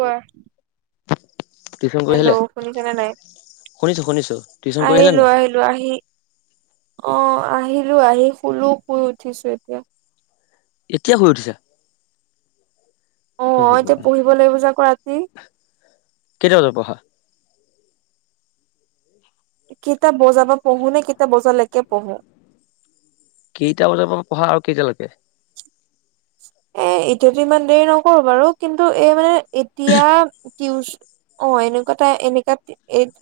কোৱা? টিউচন কৰি আহিলে? হেল্ল' শুনিছে না নাই। শুনিছো শুনিছো টিউচন কৰি আহিলে আহিলো নাই? আহিলো আহি। অ 'আহিলো আহি শুলো শুই উঠিছো এতিয়া এতিয়া শুই উঠিছা। অ হে 'এতিয়া ভগৱান পঢ়িব লাগিব যে আকৌ ৰাতি কেইটা বজাৰ পৰা পঢ়া? কেইটা বজাপা পঢ়োনে কিতাপ বজালৈকে পঢ়োঁ কেইটা বজাৰ পৰা পঢ়া আৰু কেইটালৈকে। এ এতিয়াতো ইমান দেৰি নকৰো বাৰু কিন্তু এই মানে এতিয়া। টিউচন অ' এনেকুৱাই এনেকা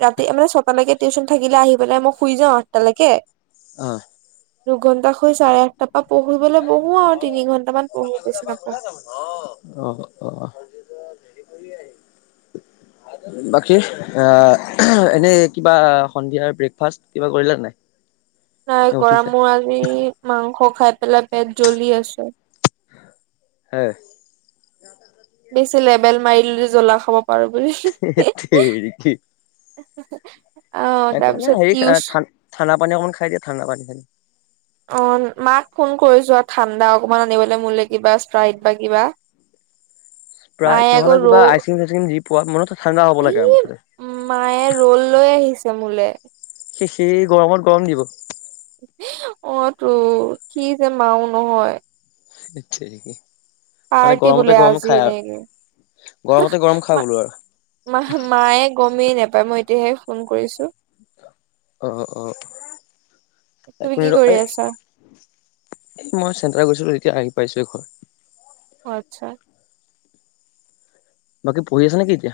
ৰাতি মানে ছটাালৈকে টিউশন থাকিলে আহি পেলাই মই শুই। যাওঁ আঠটালৈকে। হয়। দুঘন্টাশুই চাৰে আঠটাৰ পৰা পঢ়িবলৈ বহো আৰু তিনি ঘণ্টামান। অ -অ [unintelligible] অ' বাকী এ এনেই কিবা সন্ধিয়া ব্ৰেকফাষ্ট কিবা কৰিলে নাই। নাই নে কৰা উঠিছা? মো আজি মাংস খাই। পেলাই পেট জ্বলি আছে। হয় বেছি লেবেল মাৰি দিলোঁ জ্বলা খাব পাৰোঁ বুলি। হি হি হেত হি অ তেৰিকি একো নাই 'তাৰপিছত হেৰি পিউচ ঠান ঠাণ্ডা পানী অকনমান খাই দিয়া। ঠাণ্ডা পানী খাই অ' মাক ফোন কৰিছো ঠাণ্ডা। অকমান আনিবলে মোলে কিবা ইচপ্ৰাইট বা কিবা মায়ে ইচপ্ৰাইত নহ'লে কিবা আইচ ক্ৰীম চাইচক্ৰীম যি পোৱা। ম এই উম মায়ে ৰোল লৈ আহিছে মোলে। হে সেই গৰমত গৰম দিব। অ' তো কি যে মাও নহয়। সেইট তেৰিকি মানে পাৰ্টি গৰমতে বুলে গৰম আজি খাই আৰু এনেকে হ গৰমতে গৰম খা মা, বোলো আৰু। মা মায়ে গমেই নাপায় মই এতিয়াহে ফোন কৰিছোঁ। অ অ, এক তুমি কি মিনিট ৰ কৰি এই আছা এ মই চেণ্টাৰ গৈছিলো এতিয়া আহি পাইছোহি ঘৰত অ আতচ্ছা। বাকী পঢ়ি আছা নেকি এতিয়া?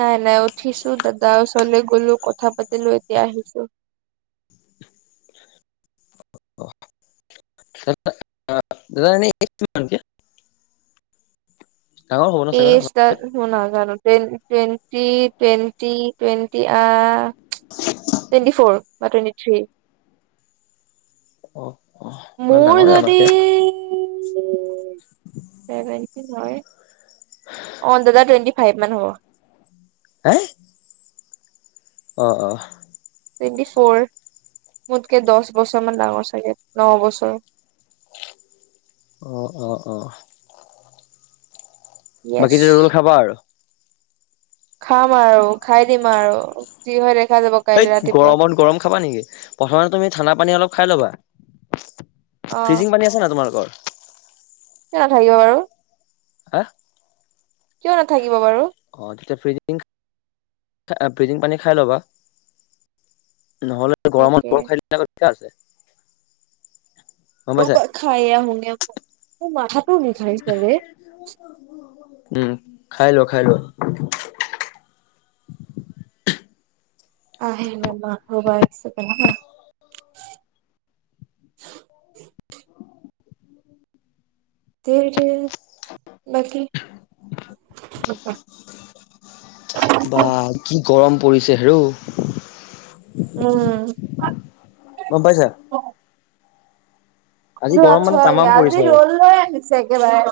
নাই নাই উঠিছো দাদা ওচৰলৈ গলো কথা পাতিলো এতিয়া আহিছো। [inaudible] দাদণমান [unintelligible] এইজ তাৰ মই নাজানো। Ten twenty twenty twenty ah, উমচ twenty four. বা টুৱেন্টি থ্ৰী। অ' অ' ইমান মোৰ ডাঙৰে যদি। আমাতকে ছেভেনটি হয়। অহ, দাদা টুৱেন্টি ফাইভ মান হ'ব। আই অহ, অহ। টুৱেণ্টি ফৰ মোতকে দছ বছৰ মান ডাঙৰ চাগে ন বছৰ। অহ অহ অহ বাকী এতিয়া ৰোল খাবা আৰু। খাম আৰু খাই দিম আৰু যি হয় দেখ সেইত গৰমত গৰম খাবা নেকি প্ৰথমে তুমি ঠাণ্ডা পানী অলপ খাই লবা। অ ফ্ৰিজিং পানী আছে নাই তোমালোকৰ। কিয় নাথাকিব বাৰু। হাহ। কিয় নাথাকিব বাৰু। অহ, তেতিয়া ফ্ৰিজিং আ ফ্ৰিজিং পানী খাই লবা। নহ'লে অকে গৰমত বৰ [unintelligible] আছে। গম পাইছা? খায়ে আহোগে মোৰ মাথাটো বিষাইছে ৰে। উম, খাই ল খাই ল। আহিল [unintelligible] ন ম হ'বাইছকনে [inaudible] তেৰটেৰল বাকি? [unintelligible] কা [unintelligible] বা কি গৰম পৰিছে হেৰ। উম, গম পাইছা। আজি ক গৰম মানে আথোৱা তামাম পৰিছে আজি আৰু ৰ'ল লৈ আহিছে একেবাৰে।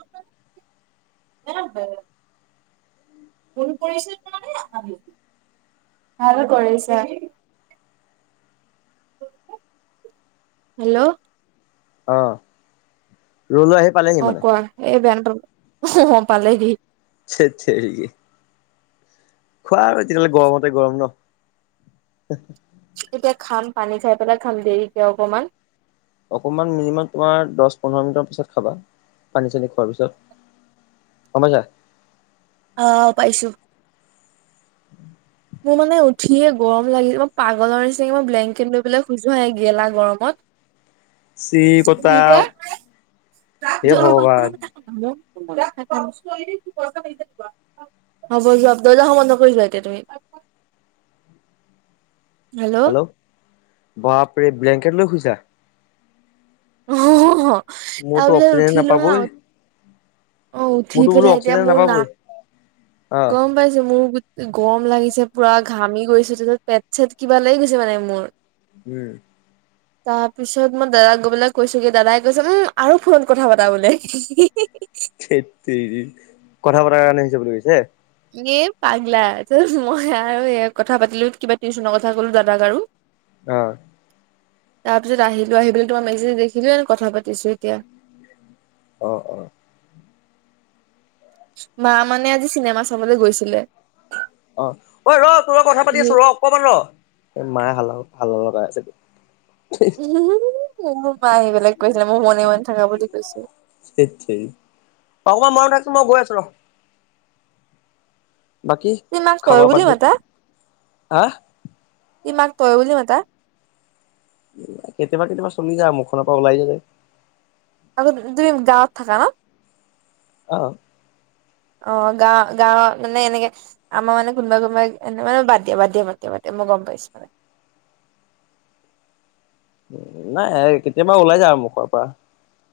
অব ফোন কৰিছে তে ভাল কৰিছে। হেল্ল', অহ ', অহ ', কোৱা এই বেয়া নাপাবা অহ ', পালে হি। ধেত তেৰিকা। খোৱা আৰু এতিয়াললে গৰমতে গৰম ন। এতিয়া খাম পানী খাই পেলাই খাম দেৰিকে অকমান। অকণমান মিনিমাম তোমাৰ দহ পোন্ধৰ মিনিটৰ পিছত খাবা। পানী চানী খোৱাৰ পিছত। গমপাইছা অহ ', পাইছো। মোৰ মানে উঠিয়ে গৰম লাগিল। মই পাগলৰ নিচিনাকে মই ব্লেংকেট লৈ পেলাই খোইছো হা এই গেলা গৰমত। চি কি কটাউ। কয় [unintelligible] হ'ব যোৱা দৰ্জাখন বন্ধ কৰি যোৱা এতিয়া তুমি। উ হেল্ল', বাপৰে ব্লেংকেট লৈ শুইছা। অহ ', মোৰতো তাৰপিছত অক্সিজেন উঠিলো নাপাবই হা অ' উঠি মোৰতো বোলো পঠা এতিয়া অক্সিজেন মোৰ নাপাবই নাক, অ গম পাইছো মোৰ গৰম লাগিছে পুৰা ঘামি গৈছো তাৰত পেট চেট কিবা লাগি গৈছে মানে মোৰ উ'ম। তাৰ পিছত মই দাদাক গৈ পেলাই কৈছো কি দাদাই কৈছে উম আৰু ফোনত কথা পাতা বোলে। সেই কথা বতাৰ কাৰণে হৈছে বুলি কৈছে। এ! পাগলা মই আৰু এই কথা পাতিলো কিবা টেনশ্যনৰ কথা ক'লো দাদাক আৰু। অ' তাৰ পিছত আহিলো আহি তোমাৰ মেগাজিন দেখিলো কথা পাতিছো এতিয়া। অ', অ'। মা মানে আজি চিনেমা চাবলৈ গৈছিলে। অ' ঐ ৰ তোৰ ৰ কথা পাতি আছো ৰ অকমান ৰ মায়ে হাল্লা। পাই ছেতো। [unintelligible] মা আহি পেলাই কৈছে মোৰ মনে মনে থাকা বুলি কৈছে। ধেৎ তেৰি অকমান মৰম থাকচোন মই গৈ আছো ৰ। বাকী তুমি মাক খাব তয় বুলি পাৰি মাতা? হা তুমি মাক তয় বুলি মতা? কেতিয়াবা- কেতিয়াবা চলি যায় মুখনৰ পৰা ওলাই যায়। আকৌ তুমি গাঁৱত থাকা ন। অ'। অ গাঁ গাৱত মানে এনেকে আমাৰ মানে কোনোবা কোনোবাই এ! মানে বাদ, দিয়া বাদ, দিয়া মানে দিয়া, বাদ দিয়া। মই গ'ম পাইছো মানে। উ'ম নাই কেতিয়াবা ওলাই যায় আৰু মুখৰ পৰা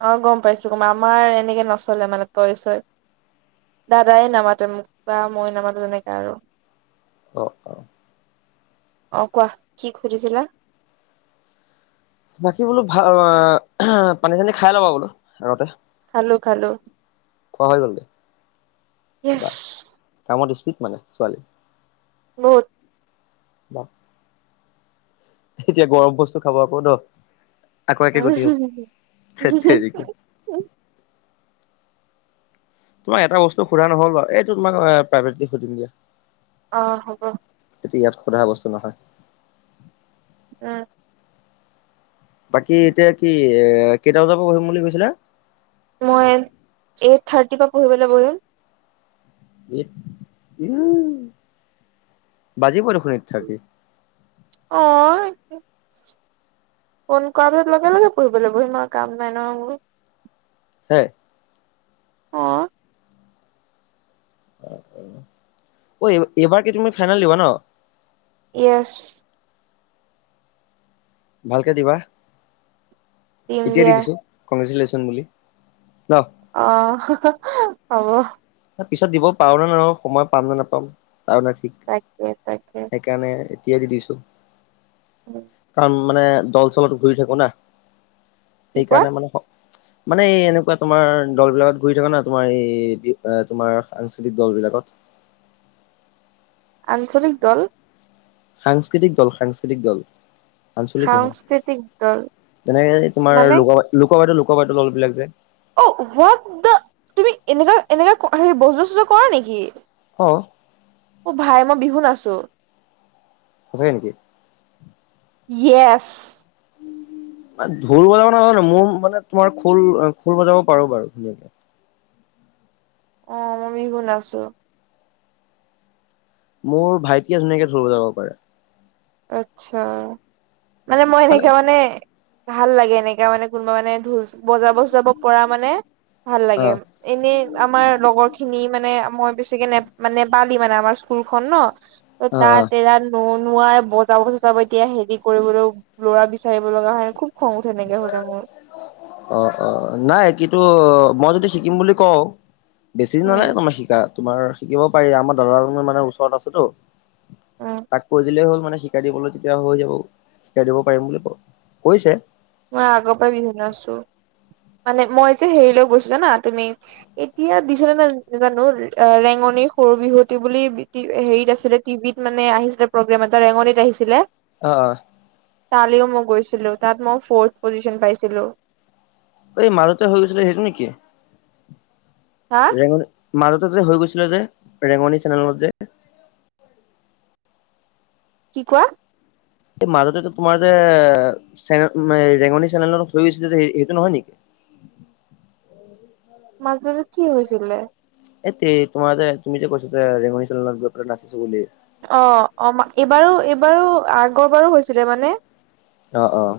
অ' গম পাইছো গম আমাৰ এনেকে নচলে মানে তই, চই। দাদাই নামাতে মোক বা মই নামাতে তেনেকে আৰু। অ' অ'। অ' কোৱা কি সুধিছিলা? বাকী বোলো ভাল পানী চানী খাই ল'বা বোলো আগতে খালো খালো খোৱা হৈ গ'ল দে য়েছ বা কামত ঠিক মানে ছোৱালী। বহুত। [unintelligible] এতিয়া গৰম বস্তু খাব আকৌ ন। আকৌ একে গতি হব ধেত তেৰিকি। তোমাক এটা বস্তু সোধা নহল বাৰু এইটো তোমাক প্ৰাইভেট সুধিম দিয়া। অ' হ'ব। ইয়াত সোধা বস্তু নহয়। অ'। বাকী এতিয়া কি এ কেইটা বজাৰ পৰা বহিম বুলি কৈছিলা? মই এইট থাৰ্টিৰ পৰা পঢ়িবলৈ বহিম। এ! এয়াই। বাজিবয়ে দেখোন এইট থাৰ্টি। অঁ'। ফোন কৰ পিছত লগে লগে ফুৰিব ল বহি মই কাম নাই নহয়বোৰ। হে। অ ঔ! এইবাৰ কি তুমি ফাইনেল দিবা ন? য়েচ। ভালকে দিবা দিম এতিয়া দি দিয়া দিছোঁ কংগ্ৰেছুলেশ্যন বুলি। ন অ' হব। পিছত দিব পাৰো নে নোৱাৰো সময় পাম নে নাপাম তাৰো নাই ঠিক তাকে তাকে সেইকাৰণে। এতিয়া দি দিছোঁ। উম। মানে দল চলত ঘূৰি থাকো না কি কোৱা সেইকাৰণে মানে মানে এই এনেকুৱা তোমাৰ দল বিলাকত ঘূৰি থকা না তোমাৰ এই। এ তোমাৰ আঞ্চলিক দলবিলাকত আঞ্চলিক দল। সাংস্কৃতিক, দল সাংস্কৃতিক দল। আঞ্চলিক নহয় সাংস্কৃতিক দল তেনেকে তোমাৰ ল লোক বাইদেউ লোক বাইদউ অলপবিলাক যে। অঁ হোৱাদ দা তুমি, এনেকা এনেকা হে ব বজোৱা চজোৱা কৰা নেকি অ অঁ ভাই মই বিহু নাছো। সচাঁকৈ নেকি। য়েচ্। ঢোল বজাব নহয়, নয় মোৰ মানে তোমাৰ খোল খোল বজাব পাৰো, বাৰু ধুনীয়াকে অঁ মমি শুনা আছো। মোৰ ভাইটিয়ে ধুনীয়াকে ধোল বযাব পাৰে। আত্ছা মানে মই সেইটোকাৰণে মানে। ভাল লাগে এনেকা মানে কোনোবা মানে ঢোল বজা বজাব পৰা মানে ভাল অ লাগে, এনে আমাৰ লগৰ খিনি মানে মই বেছিকে নে মানে পালি মানে আমাৰ স্কুল খন ন ত অ তাত এয়া ন নোৱাৰ বজাব চজাব এতিয়া হেৰি কৰিবলৈ লৰা বিচাৰিব লগা হয় খুব। খং উঠে এনেকে হলে মোৰ অঁ অঁ নাই কিন্তু। মই যদি শিকিম বুলি কওঁ, বেছি দিন নালাগে উম তোমাৰ শিকাত তোমাৰ শিকিবওঁ পাৰি আমাৰ দাদা মানে ওচৰত আছেতো উম তাক কৈ দিলেই হ'ল মানে শিকাই দিবলৈ তেতিয়া হৈ যাব শিকাই দিব পাৰিম বুলি ক কৈছে। মই আগৰ পৰা বিহু নাছো। মানে মই যে হেৰিলৈ গৈছিলো না তুমি এতিয়া দিছে ন জানো ৰেঙ সৰু বিহুতি বুলি হেৰিত আছিলে টিভিত মানে আহিছিলে প্ৰগ্ৰেম এটা ৰেঙনিত আহিছিলে। আহঁ তালিও মই গৈছিলো তাত মই ফৰ্থ পজিশচন পাইছিলোঁ। এই মাৰুতে হৈ গৈছিল, সেইটো নেকি হা ৰেঙ মাজতে যে হৈ গৈছিলে যে ৰেঙনি চেনেলত যে কি কোৱা? এই মাজতে তোমাৰ যে চেনে ৰেঙনি চেনেলত হৈ গৈছিলে যে সেইটো নহয় নেকি? [inaudible] মাজতে কি হৈছিলে? এ তে তোমাৰ যে তুমি যে কৈছে ৰেঙনিচেনেলত নাছিছিলো বুলি। অ অ এইবাৰো এইবাৰো আগৰ বাৰো হৈছিলে মানে অ অঁ।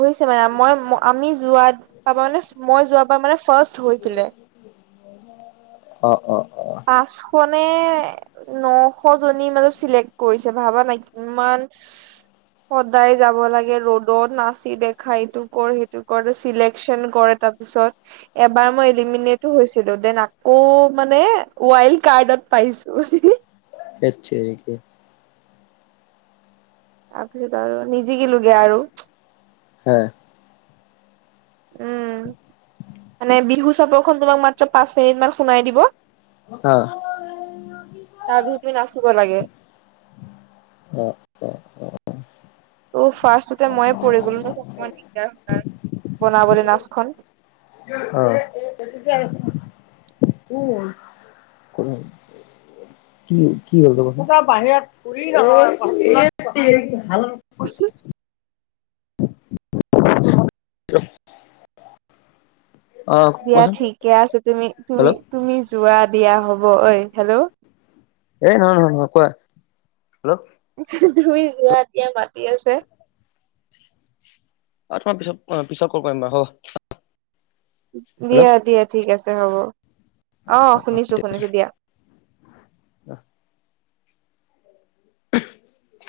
হৈছে মানে মই আমি যোৱা মানে মই যোৱাৰ পৰা মানে ফাৰ্ষ্ট হৈছিলে, অ অ অ পাঁচ শ নে নশ জনী মাজত চিলেক্ট কৰিছে ভাবা না কিমান সদায় যাব লাগে ৰ'দত না নাচি দেখা এইটো কৰ সেইটো কৰ চিলেকচন কৰ তাৰ পিছত এবাৰ মই এলিমিনেটো ছিলো দেন আকৌ মানে ৱাইল্ড কাৰ্ডত পাইছো [unintelligible] [unintelligible] [unintelligible] তাৰপিছত আৰু নিজিকিলোগে আৰু [unintelligible] হে। উম মানে বিহু চাপৰখন তোমাক মাত্ৰ পাঁচ মিনিট মান শুনাই দিব আহ [unintelligible] [unintelligible] নাচিব লাগে। অহ-অহ। ত ফাৰ্ষ্টতে মইে পৰী গ'লো ন, ত অকণমান দিগদাৰ হৈ। বনৱলে নাচখন। অহ। কি কি হ'ল? ত এটা বাহিৰত ফৰি [unintelligible] হেল্ল'? অ দিয়া কোৱাচোন ঠিকে আছে হেল্ল' তুমি-তুমি-তুমি যোৱা দিয়া হব। ঐ হেল্ল'? এ নহয়-নহয়-নহয় কোৱা, হেল্ল'? তুমি যোৱা দিয়া মতি আছে। অহ, তোমাৰ পিছত-পিছত কল কৰিম বাৰু হব। হেল্ল' দিয়া-দিয়া ঠিক আছে হ'ব। অহ, শুনিছো-শুনিছো দিয়া। [unintelligible]